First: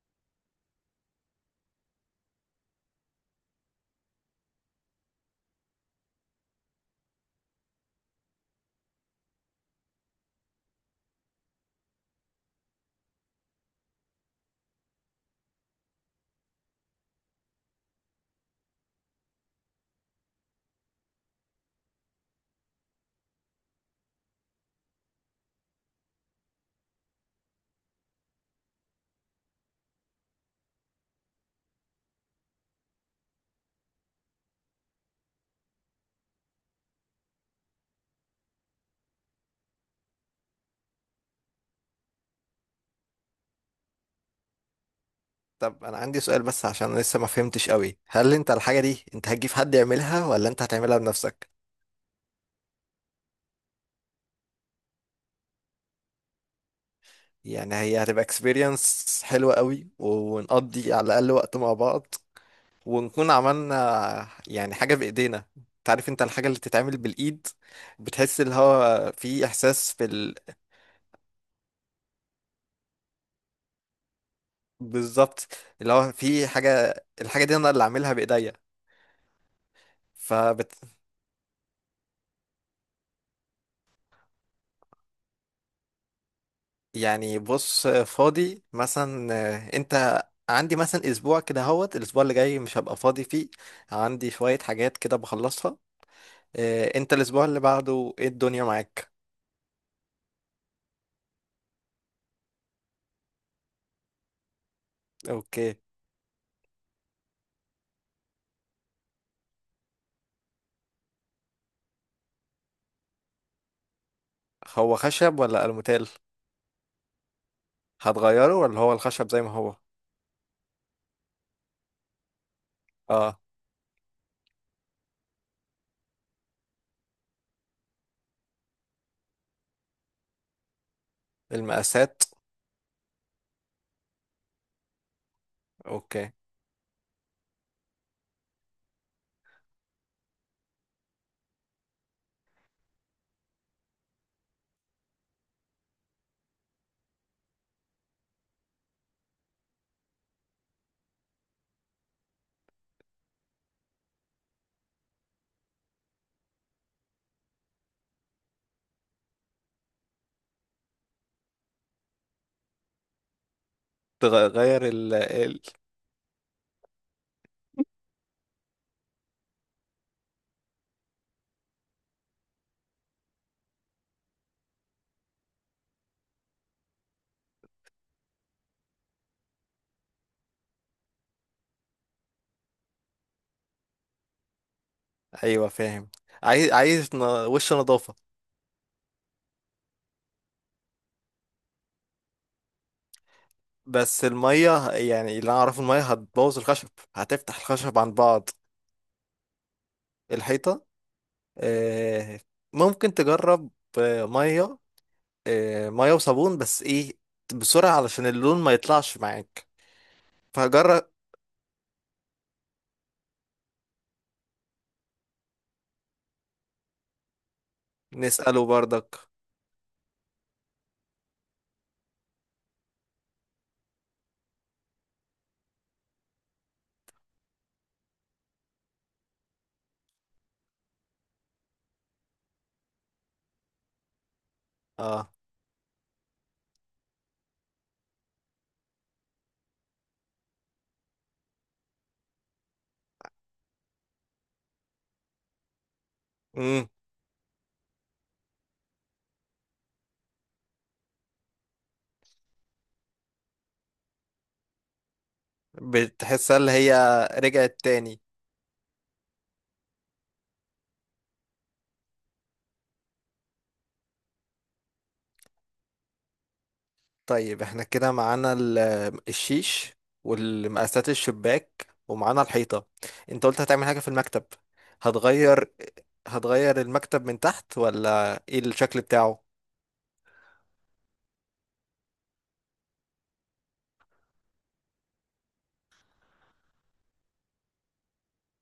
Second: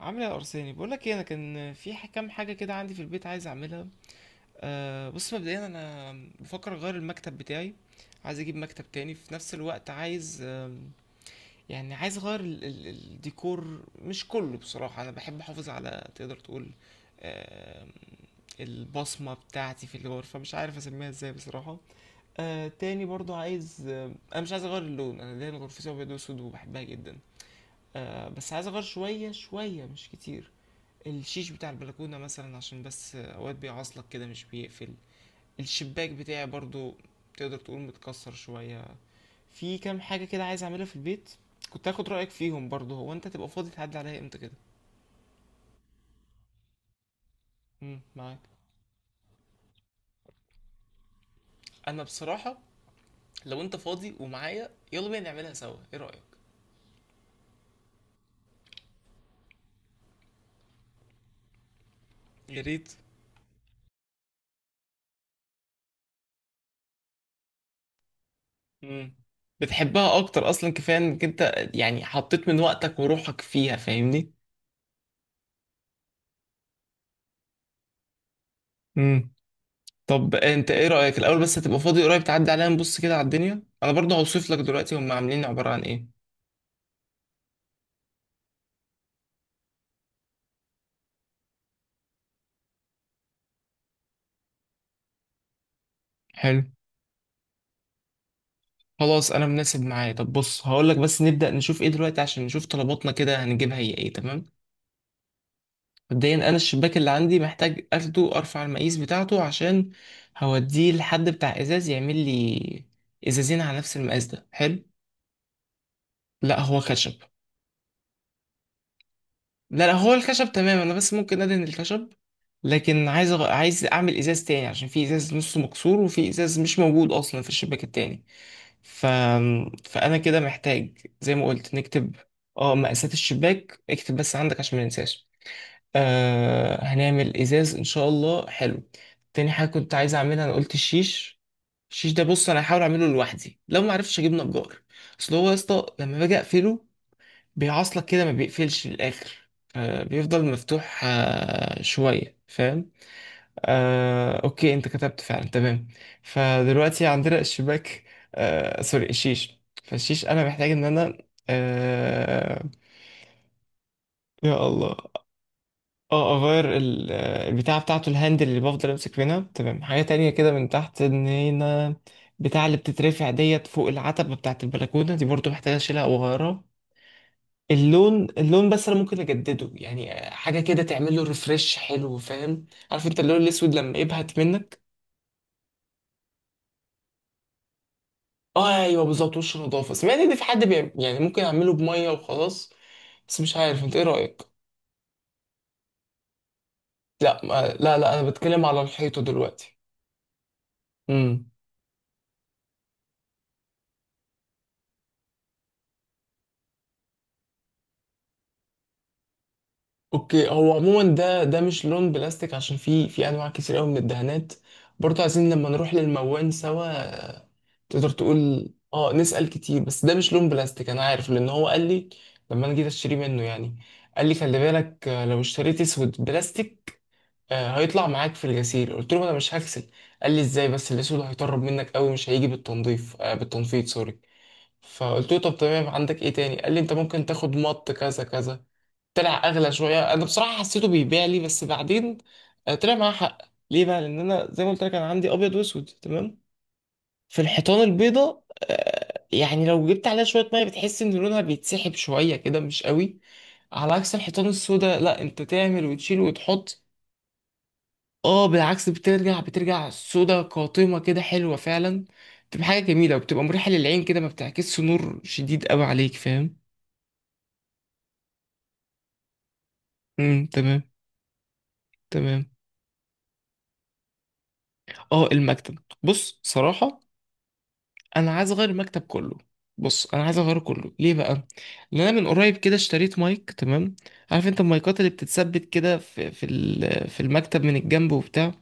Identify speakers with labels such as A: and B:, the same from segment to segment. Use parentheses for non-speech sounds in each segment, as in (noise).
A: عامل ايه يا ارساني؟ بقول لك ايه، انا كان في كام حاجه كده عندي في البيت عايز اعملها. بص، مبدئيا انا بفكر اغير المكتب بتاعي. عايز اجيب مكتب تاني. في نفس الوقت عايز يعني عايز اغير ال الديكور، مش كله. بصراحه انا بحب احافظ على، تقدر تقول، آم، البصمه بتاعتي في الغرفه. مش عارف اسميها ازاي بصراحه. تاني برضو عايز انا مش عايز اغير اللون. انا ليا غرفتي ابيض واسود وبحبها جدا. بس عايز اغير شويه شويه، مش كتير. الشيش بتاع البلكونة مثلا، عشان بس اوقات بيعاصلك كده مش بيقفل. الشباك بتاعي برضو، تقدر تقول متكسر شوية. في كام حاجة كده عايز اعملها في البيت. كنت هاخد رأيك فيهم برضو. هو انت تبقى فاضي تعدي عليا امتى كده؟
B: طب انا عندي سؤال، بس عشان أنا لسه ما فهمتش قوي،
A: امم،
B: هل
A: معاك.
B: انت الحاجة دي انت هتجيب حد يعملها ولا انت هتعملها بنفسك؟
A: انا بصراحة، لو انت فاضي ومعايا، يلا بينا نعملها سوا، ايه رأيك؟
B: يعني هي هتبقى اكسبيرينس حلوة قوي، ونقضي على الاقل وقت مع بعض،
A: يا ريت.
B: ونكون عملنا يعني حاجة بايدينا. تعرف انت الحاجة اللي بتتعمل بالايد، بتحس اللي هو
A: امم.
B: في احساس
A: بتحبها اكتر اصلا، كفاية انك انت يعني حطيت من وقتك وروحك فيها، فاهمني.
B: بالظبط. اللي هو في حاجة، الحاجة دي انا اللي عاملها بايديا.
A: طب انت ايه
B: فبتحس.
A: رأيك الاول؟ بس هتبقى فاضي قريب تعدي علينا نبص كده على الدنيا؟ انا برضه هوصف لك دلوقتي هم عاملين عبارة عن ايه.
B: يعني بص فاضي مثلا، انت عندي مثلا اسبوع كده، هوت الاسبوع اللي جاي مش هبقى فاضي فيه. عندي شوية حاجات كده بخلصها.
A: حلو.
B: انت الاسبوع اللي بعده ايه الدنيا معاك؟
A: خلاص انا مناسب معايا. طب بص هقول لك، بس نبدأ نشوف ايه دلوقتي عشان نشوف طلباتنا كده هنجيبها هي ايه. تمام.
B: اوكي.
A: مبدئيا انا الشباك اللي عندي محتاج اخده ارفع المقاس بتاعته، عشان هوديه لحد بتاع ازاز يعمل لي ازازين على نفس المقاس. ده حلو.
B: هو خشب ولا الموتيل؟
A: لا هو خشب.
B: هتغيره ولا هو الخشب زي ما هو؟
A: لا لا، هو الخشب تمام. انا بس ممكن ادهن الخشب، لكن عايز
B: اه،
A: عايز اعمل ازاز تاني عشان في ازاز نصه مكسور وفي ازاز مش موجود اصلا في الشباك التاني. ف... فانا كده محتاج زي ما قلت نكتب.
B: المقاسات.
A: اه، مقاسات الشباك اكتب بس عندك عشان ما ننساش.
B: اوكي.
A: آه هنعمل ازاز ان شاء الله. حلو. تاني حاجه كنت عايز اعملها انا قلت الشيش. الشيش ده بص، انا هحاول اعمله لوحدي، لو ما عرفتش اجيب نجار. اصل هو يا اسطى لما باجي اقفله بيعاصلك كده، ما بيقفلش للآخر. بيفضل مفتوح شوية، فاهم. أوكي، أنت كتبت فعلا؟ تمام. فدلوقتي عندنا الشباك، سوري الشيش. فالشيش أنا محتاج إن أنا آه، يا
B: تغير
A: الله. اه، اغير البتاعة بتاعته، الهاندل اللي بفضل امسك منها. تمام. حاجة تانية كده من تحت، ان هنا بتاع اللي بتترفع ديت فوق العتبة بتاعت البلكونة دي برضو محتاج اشيلها واغيرها. اللون، اللون بس انا ممكن اجدده، يعني حاجه كده تعمل له ريفرش حلو، فاهم؟ عارف انت اللون الاسود لما يبهت منك.
B: ايوه، فاهم. عايز وش نظافة.
A: اه، ايوه بالظبط، وش نضافه. سمعت ان في حد بيعمل يعني، ممكن اعمله بميه وخلاص، بس مش عارف انت ايه
B: بس
A: رايك.
B: المية، يعني اللي انا اعرفه المية هتبوظ الخشب،
A: لا
B: هتفتح
A: لا
B: الخشب عن
A: لا، انا
B: بعض.
A: بتكلم على الحيطه دلوقتي.
B: الحيطة.
A: امم.
B: آه، ممكن تجرب. ميه. ميه وصابون، بس ايه، بسرعة علشان اللون ما يطلعش معاك.
A: اوكي. هو
B: فجرب.
A: عموما ده مش لون بلاستيك، عشان في انواع كتير قوي من الدهانات. برضه عايزين لما نروح للموان سوا، تقدر
B: نسأله
A: تقول. اه
B: برضك.
A: نسأل كتير، بس ده مش لون بلاستيك، انا عارف لان هو قال لي لما انا جيت اشتري منه يعني. قال لي خلي بالك لو اشتريت اسود بلاستيك هيطلع معاك في الغسيل. قلت له انا مش هغسل. قال لي ازاي؟ بس الاسود هيطرب منك قوي مش هيجي بالتنظيف بالتنفيذ، سوري. فقلت
B: اه.
A: له طب تمام، عندك ايه تاني؟ قال لي انت ممكن تاخد مط كذا كذا. طلع اغلى شويه. انا بصراحه حسيته بيبيع لي، بس بعدين طلع معاه حق. ليه بقى؟ لان انا زي ما قلت لك انا عندي ابيض واسود تمام.
B: امم
A: في الحيطان البيضة يعني لو جبت عليها شوية مية بتحس إن لونها بيتسحب شوية كده، مش قوي. على عكس الحيطان السوداء، لا أنت تعمل وتشيل
B: بتحسها اللي
A: وتحط.
B: هي رجعت تاني.
A: اه بالعكس، بترجع بترجع سودة قاتمة كده، حلوة فعلا. بتبقى حاجة جميلة وبتبقى مريحة للعين كده، ما بتعكسش نور شديد قوي عليك، فاهم.
B: طيب، احنا كده معانا الشيش
A: امم، تمام.
B: والمقاسات الشباك ومعانا
A: تمام.
B: الحيطة. انت قلت هتعمل حاجة في المكتب.
A: اه
B: هتغير.
A: المكتب، بص
B: هتغير
A: صراحة
B: المكتب من تحت
A: انا
B: ولا
A: عايز
B: ايه
A: اغير المكتب
B: الشكل
A: كله.
B: بتاعه؟
A: بص انا عايز اغيره كله. ليه بقى؟ لان انا من قريب كده اشتريت مايك تمام. عارف انت المايكات اللي بتتثبت كده في في المكتب من الجنب وبتاع.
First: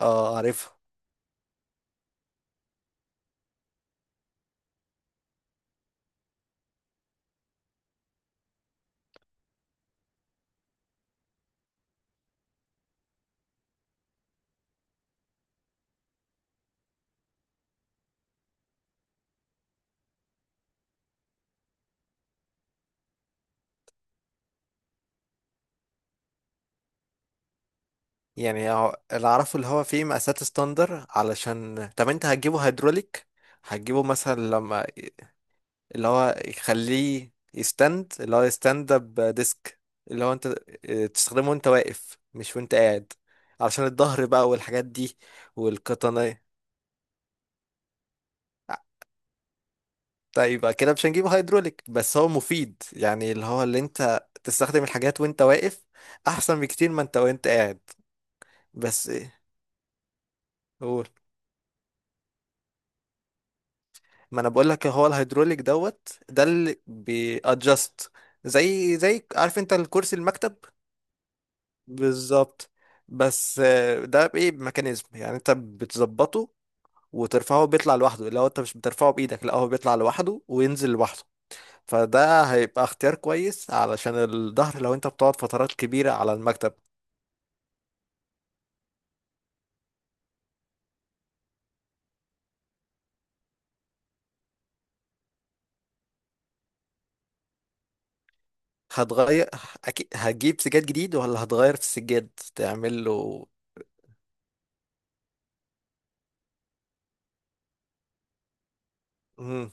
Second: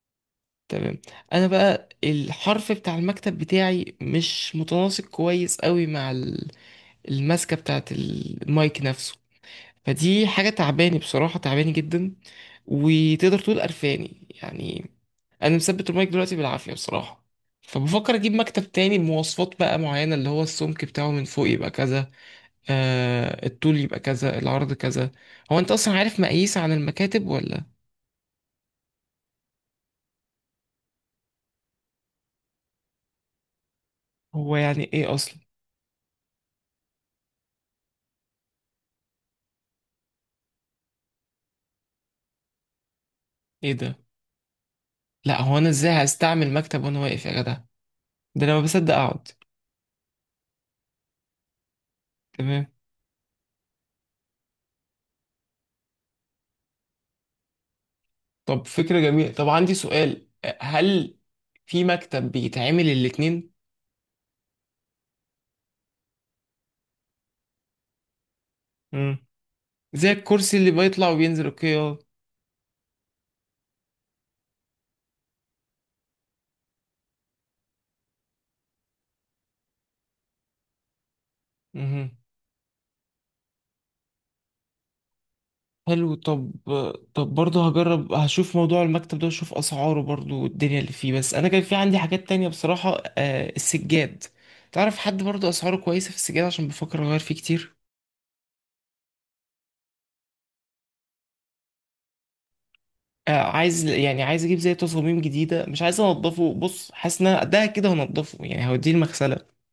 B: اه، عارفها.
A: تمام. انا بقى الحرف بتاع المكتب بتاعي مش متناسق كويس قوي مع الماسكه بتاعت المايك نفسه. فدي حاجة تعباني بصراحة، تعباني جدا، وتقدر تقول قرفاني يعني. أنا مثبت المايك دلوقتي بالعافية بصراحة. فبفكر أجيب مكتب تاني بمواصفات بقى معينة، اللي هو السمك بتاعه من فوق يبقى كذا، آه الطول يبقى كذا، العرض كذا. هو أنت أصلا عارف مقاييس عن المكاتب ولا؟
B: يعني اللي اعرفه اللي هو فيه مقاسات ستاندر، علشان طب انت هتجيبه هيدروليك؟ هتجيبه مثلا
A: هو يعني
B: لما
A: إيه أصلا؟
B: اللي هو يخليه يستند، اللي هو يستند اب ديسك. اللي هو انت اه، تستخدمه وانت واقف مش وانت قاعد،
A: إيه
B: علشان
A: ده!
B: الظهر بقى والحاجات دي.
A: لا هو أنا إزاي
B: والقطنية.
A: هستعمل مكتب وأنا واقف يا جدع؟ ده أنا ما بصدق أقعد.
B: طيب، يبقى كده مش هنجيبه هيدروليك، بس هو
A: تمام.
B: مفيد يعني اللي هو اللي انت تستخدم الحاجات وانت واقف، احسن بكتير ما انت وانت قاعد.
A: طب فكرة
B: بس
A: جميلة.
B: ايه؟
A: طب عندي سؤال،
B: قول.
A: هل في مكتب بيتعمل الاتنين؟
B: ما انا بقول لك هو الهيدروليك دوت ده اللي بيادجست، زي
A: مم.
B: زي عارف انت
A: زي
B: الكرسي المكتب.
A: الكرسي اللي بيطلع وبينزل، اوكي، اه.
B: بالظبط. بس، ده بايه ميكانيزم يعني انت بتظبطه وترفعه، بيطلع لوحده، لو انت مش بترفعه بايدك لا، هو بيطلع لوحده وينزل لوحده.
A: مهم.
B: فده هيبقى اختيار كويس علشان الظهر، لو انت بتقعد فترات كبيرة
A: حلو.
B: على
A: طب،
B: المكتب.
A: طب برضه هجرب هشوف موضوع المكتب ده واشوف اسعاره برضه والدنيا اللي فيه. بس انا كان في عندي حاجات تانية بصراحة. آه السجاد. تعرف حد برضه اسعاره كويسة في السجاد؟ عشان بفكر اغير فيه كتير.
B: هتغير؟ اكيد هتجيب سجاد جديد، ولا هتغير في السجاد تعمل
A: آه
B: له؟
A: عايز، يعني عايز اجيب زي تصاميم جديدة، مش عايز انضفه. بص حاسس ان أنا ده كده هنضفه، يعني هوديه المغسلة،
B: مم.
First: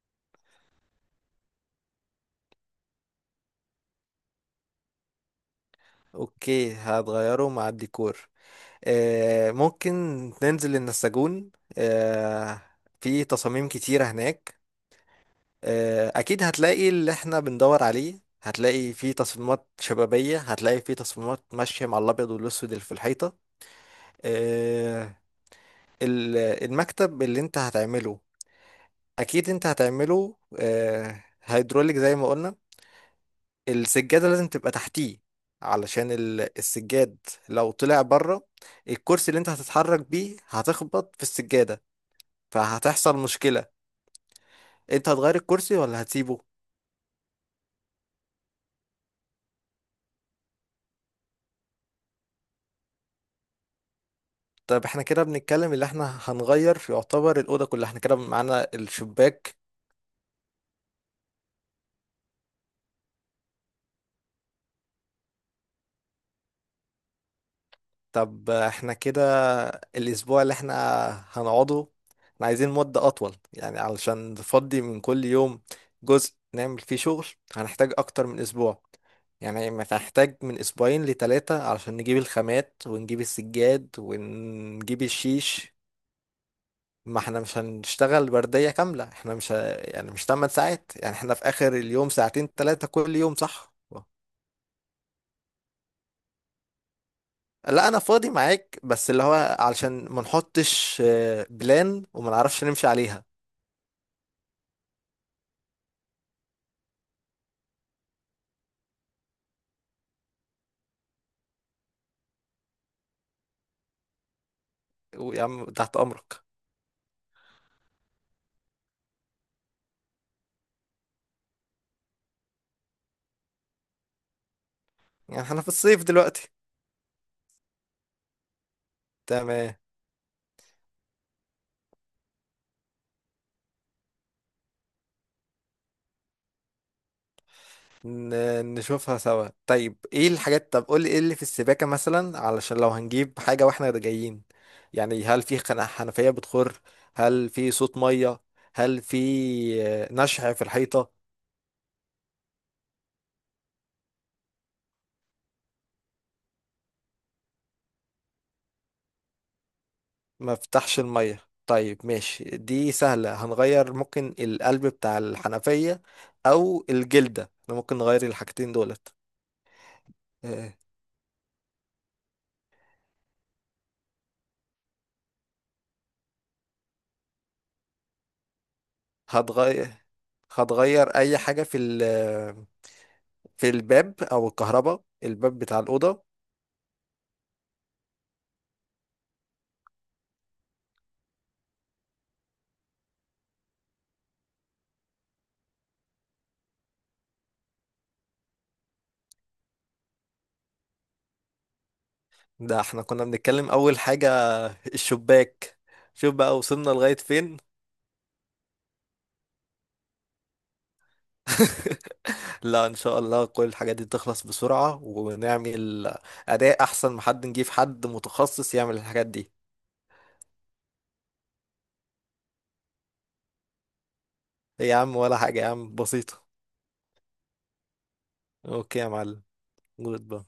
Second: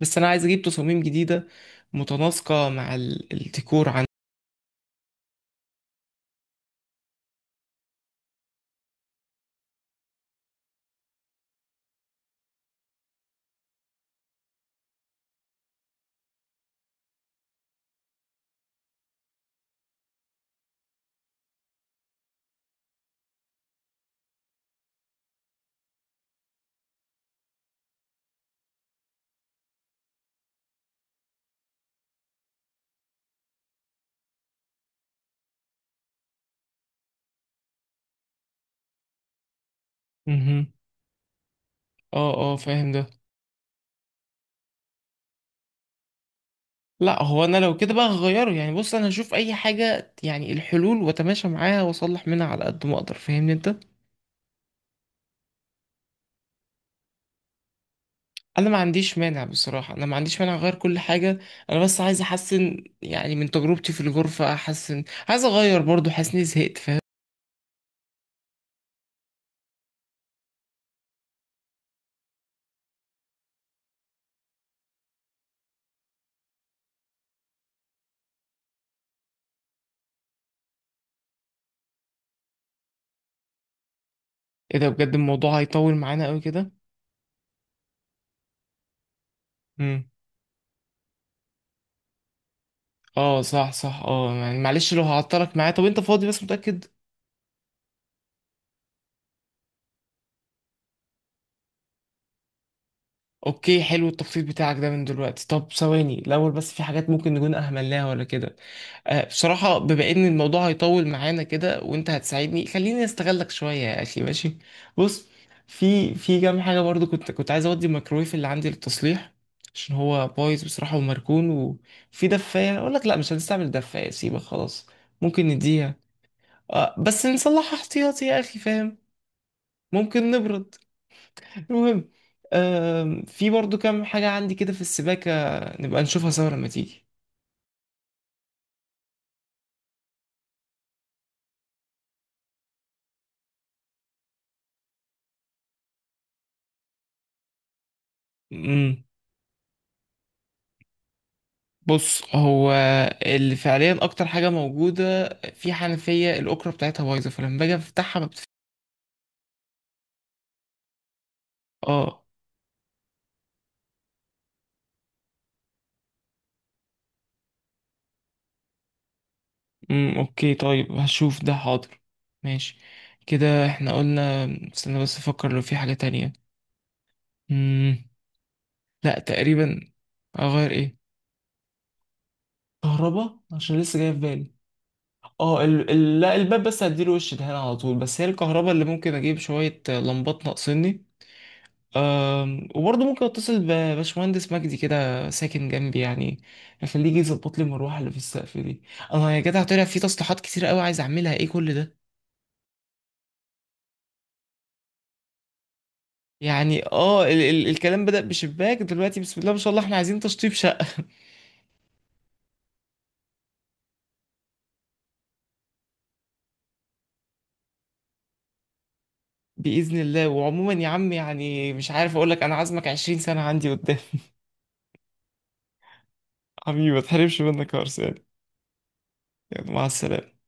A: بس انا عايز اجيب تصاميم جديدة متناسقة مع الديكور عندي.
B: اوكي، هتغيره مع الديكور. ممكن ننزل النساجون. آه، في تصاميم كتيرة هناك. أكيد هتلاقي اللي احنا بندور عليه، هتلاقي في تصميمات شبابية، هتلاقي في تصميمات ماشية مع الأبيض والأسود اللي في الحيطة. آه، المكتب اللي انت هتعمله أكيد انت هتعمله هيدروليك زي ما قلنا. السجادة لازم تبقى تحتيه، علشان السجاد لو طلع بره، الكرسي اللي انت هتتحرك بيه
A: مهم.
B: هتخبط في السجادة.
A: اه اه فاهم ده.
B: فهتحصل مشكلة. انت هتغير الكرسي ولا هتسيبه؟
A: لا هو انا لو كده بقى هغيره يعني. بص انا هشوف اي حاجه، يعني الحلول واتماشى معاها واصلح منها على قد ما اقدر، فاهمني انت.
B: طب احنا كده بنتكلم اللي احنا هنغير في، يعتبر الأوضة كلها. احنا كده معانا
A: انا ما عنديش مانع
B: الشباك.
A: بصراحه، انا ما عنديش مانع اغير كل حاجه. انا بس عايز احسن، يعني من تجربتي في الغرفه احسن. عايز اغير برضو، حاسس اني زهقت، فاهم.
B: طب احنا كده الأسبوع اللي احنا هنقعده، احنا عايزين مدة أطول يعني علشان نفضي من كل يوم جزء نعمل فيه شغل. هنحتاج أكتر من أسبوع، يعني ما هنحتاج من أسبوعين لتلاتة، علشان نجيب الخامات ونجيب السجاد
A: ايه ده
B: ونجيب
A: بجد، الموضوع
B: الشيش.
A: هيطول معانا قوي كده.
B: ما احنا مش هنشتغل وردية كاملة، احنا مش
A: امم.
B: يعني مش 8 ساعات، يعني احنا في اخر اليوم ساعتين ثلاثة كل يوم،
A: اه صح
B: صح؟
A: صح، اه يعني معلش لو هعطلك معايا. طب انت فاضي بس متاكد؟
B: لا انا فاضي معاك، بس اللي هو علشان ما نحطش بلان وما نعرفش نمشي عليها.
A: اوكي حلو التخطيط بتاعك ده من دلوقتي. طب ثواني الاول بس، في حاجات ممكن نكون اهملناها ولا كده؟ بصراحة بما إن الموضوع هيطول معانا كده وأنت هتساعدني، خليني أستغلك شوية يا أخي، ماشي. بص
B: يا عم، تحت
A: في
B: امرك.
A: كام حاجة برضو كنت عايز أودي الميكرويف اللي عندي للتصليح، عشان هو بايظ بصراحة ومركون. وفي دفاية، أقول لك لأ مش هنستعمل دفاية، سيبها خلاص،
B: يعني
A: ممكن
B: احنا في
A: نديها.
B: الصيف دلوقتي.
A: آه بس نصلحها احتياطي يا أخي، فاهم.
B: تمام.
A: ممكن نبرد. المهم، آه في برضو كام حاجة عندي كده في السباكة، نبقى نشوفها سوا لما
B: نشوفها سوا. طيب ايه الحاجات؟ طب قول لي ايه اللي في السباكة مثلا، علشان لو هنجيب حاجة واحنا جايين. يعني هل في حنفية بتخر؟ هل في صوت مية؟ هل
A: تيجي.
B: في نشع في الحيطة؟
A: بص هو اللي فعليا اكتر حاجه موجوده في حنفيه الاوكرا بتاعتها بايظه، فلما باجي افتحها ما
B: ما فتحش المية. طيب
A: اه.
B: ماشي، دي سهلة، هنغير ممكن القلب بتاع الحنفية او الجلدة، احنا ممكن نغير الحاجتين دولت.
A: اوكي.
B: آه،
A: طيب هشوف ده، حاضر. ماشي. كده احنا قلنا، استنى بس افكر لو في حاجه تانية. امم. لا تقريبا.
B: هتغير.
A: اغير ايه؟
B: هتغير اي حاجة
A: كهرباء،
B: في
A: عشان لسه جاي في
B: الباب او
A: بالي.
B: الكهرباء، الباب
A: اه
B: بتاع الأوضة؟
A: لا الباب بس هديله وش دهان على طول، بس هي الكهرباء اللي ممكن اجيب شويه لمبات ناقصني. وبرضه ممكن اتصل بباشمهندس مجدي كده ساكن جنبي يعني، اخليه يجي يظبط لي المروحه اللي في السقف دي. انا يا جدع طلع في تصليحات كتير قوي عايز اعملها، ايه كل ده!
B: ده احنا كنا بنتكلم اول حاجة الشباك، شوف بقى
A: يعني
B: وصلنا لغاية
A: اه ال
B: فين.
A: ال الكلام بدأ بشباك دلوقتي. بسم الله ما شاء الله، احنا عايزين تشطيب شقه!
B: (laughs) لا، ان شاء الله كل الحاجات دي تخلص بسرعة ونعمل اداء احسن، ما حد نجيب حد متخصص يعمل الحاجات دي.
A: (laughs) باذن الله. وعموما يا عم يعني مش عارف اقول لك، انا عازمك 20 سنه عندي قدام.
B: إيه يا عم، ولا حاجة يا عم، بسيطة.
A: (laughs) حبيبي ما تحرمش منك يا أرسلان.
B: اوكي يا معلم.
A: يعني مع
B: جود
A: السلامه.
B: بقى.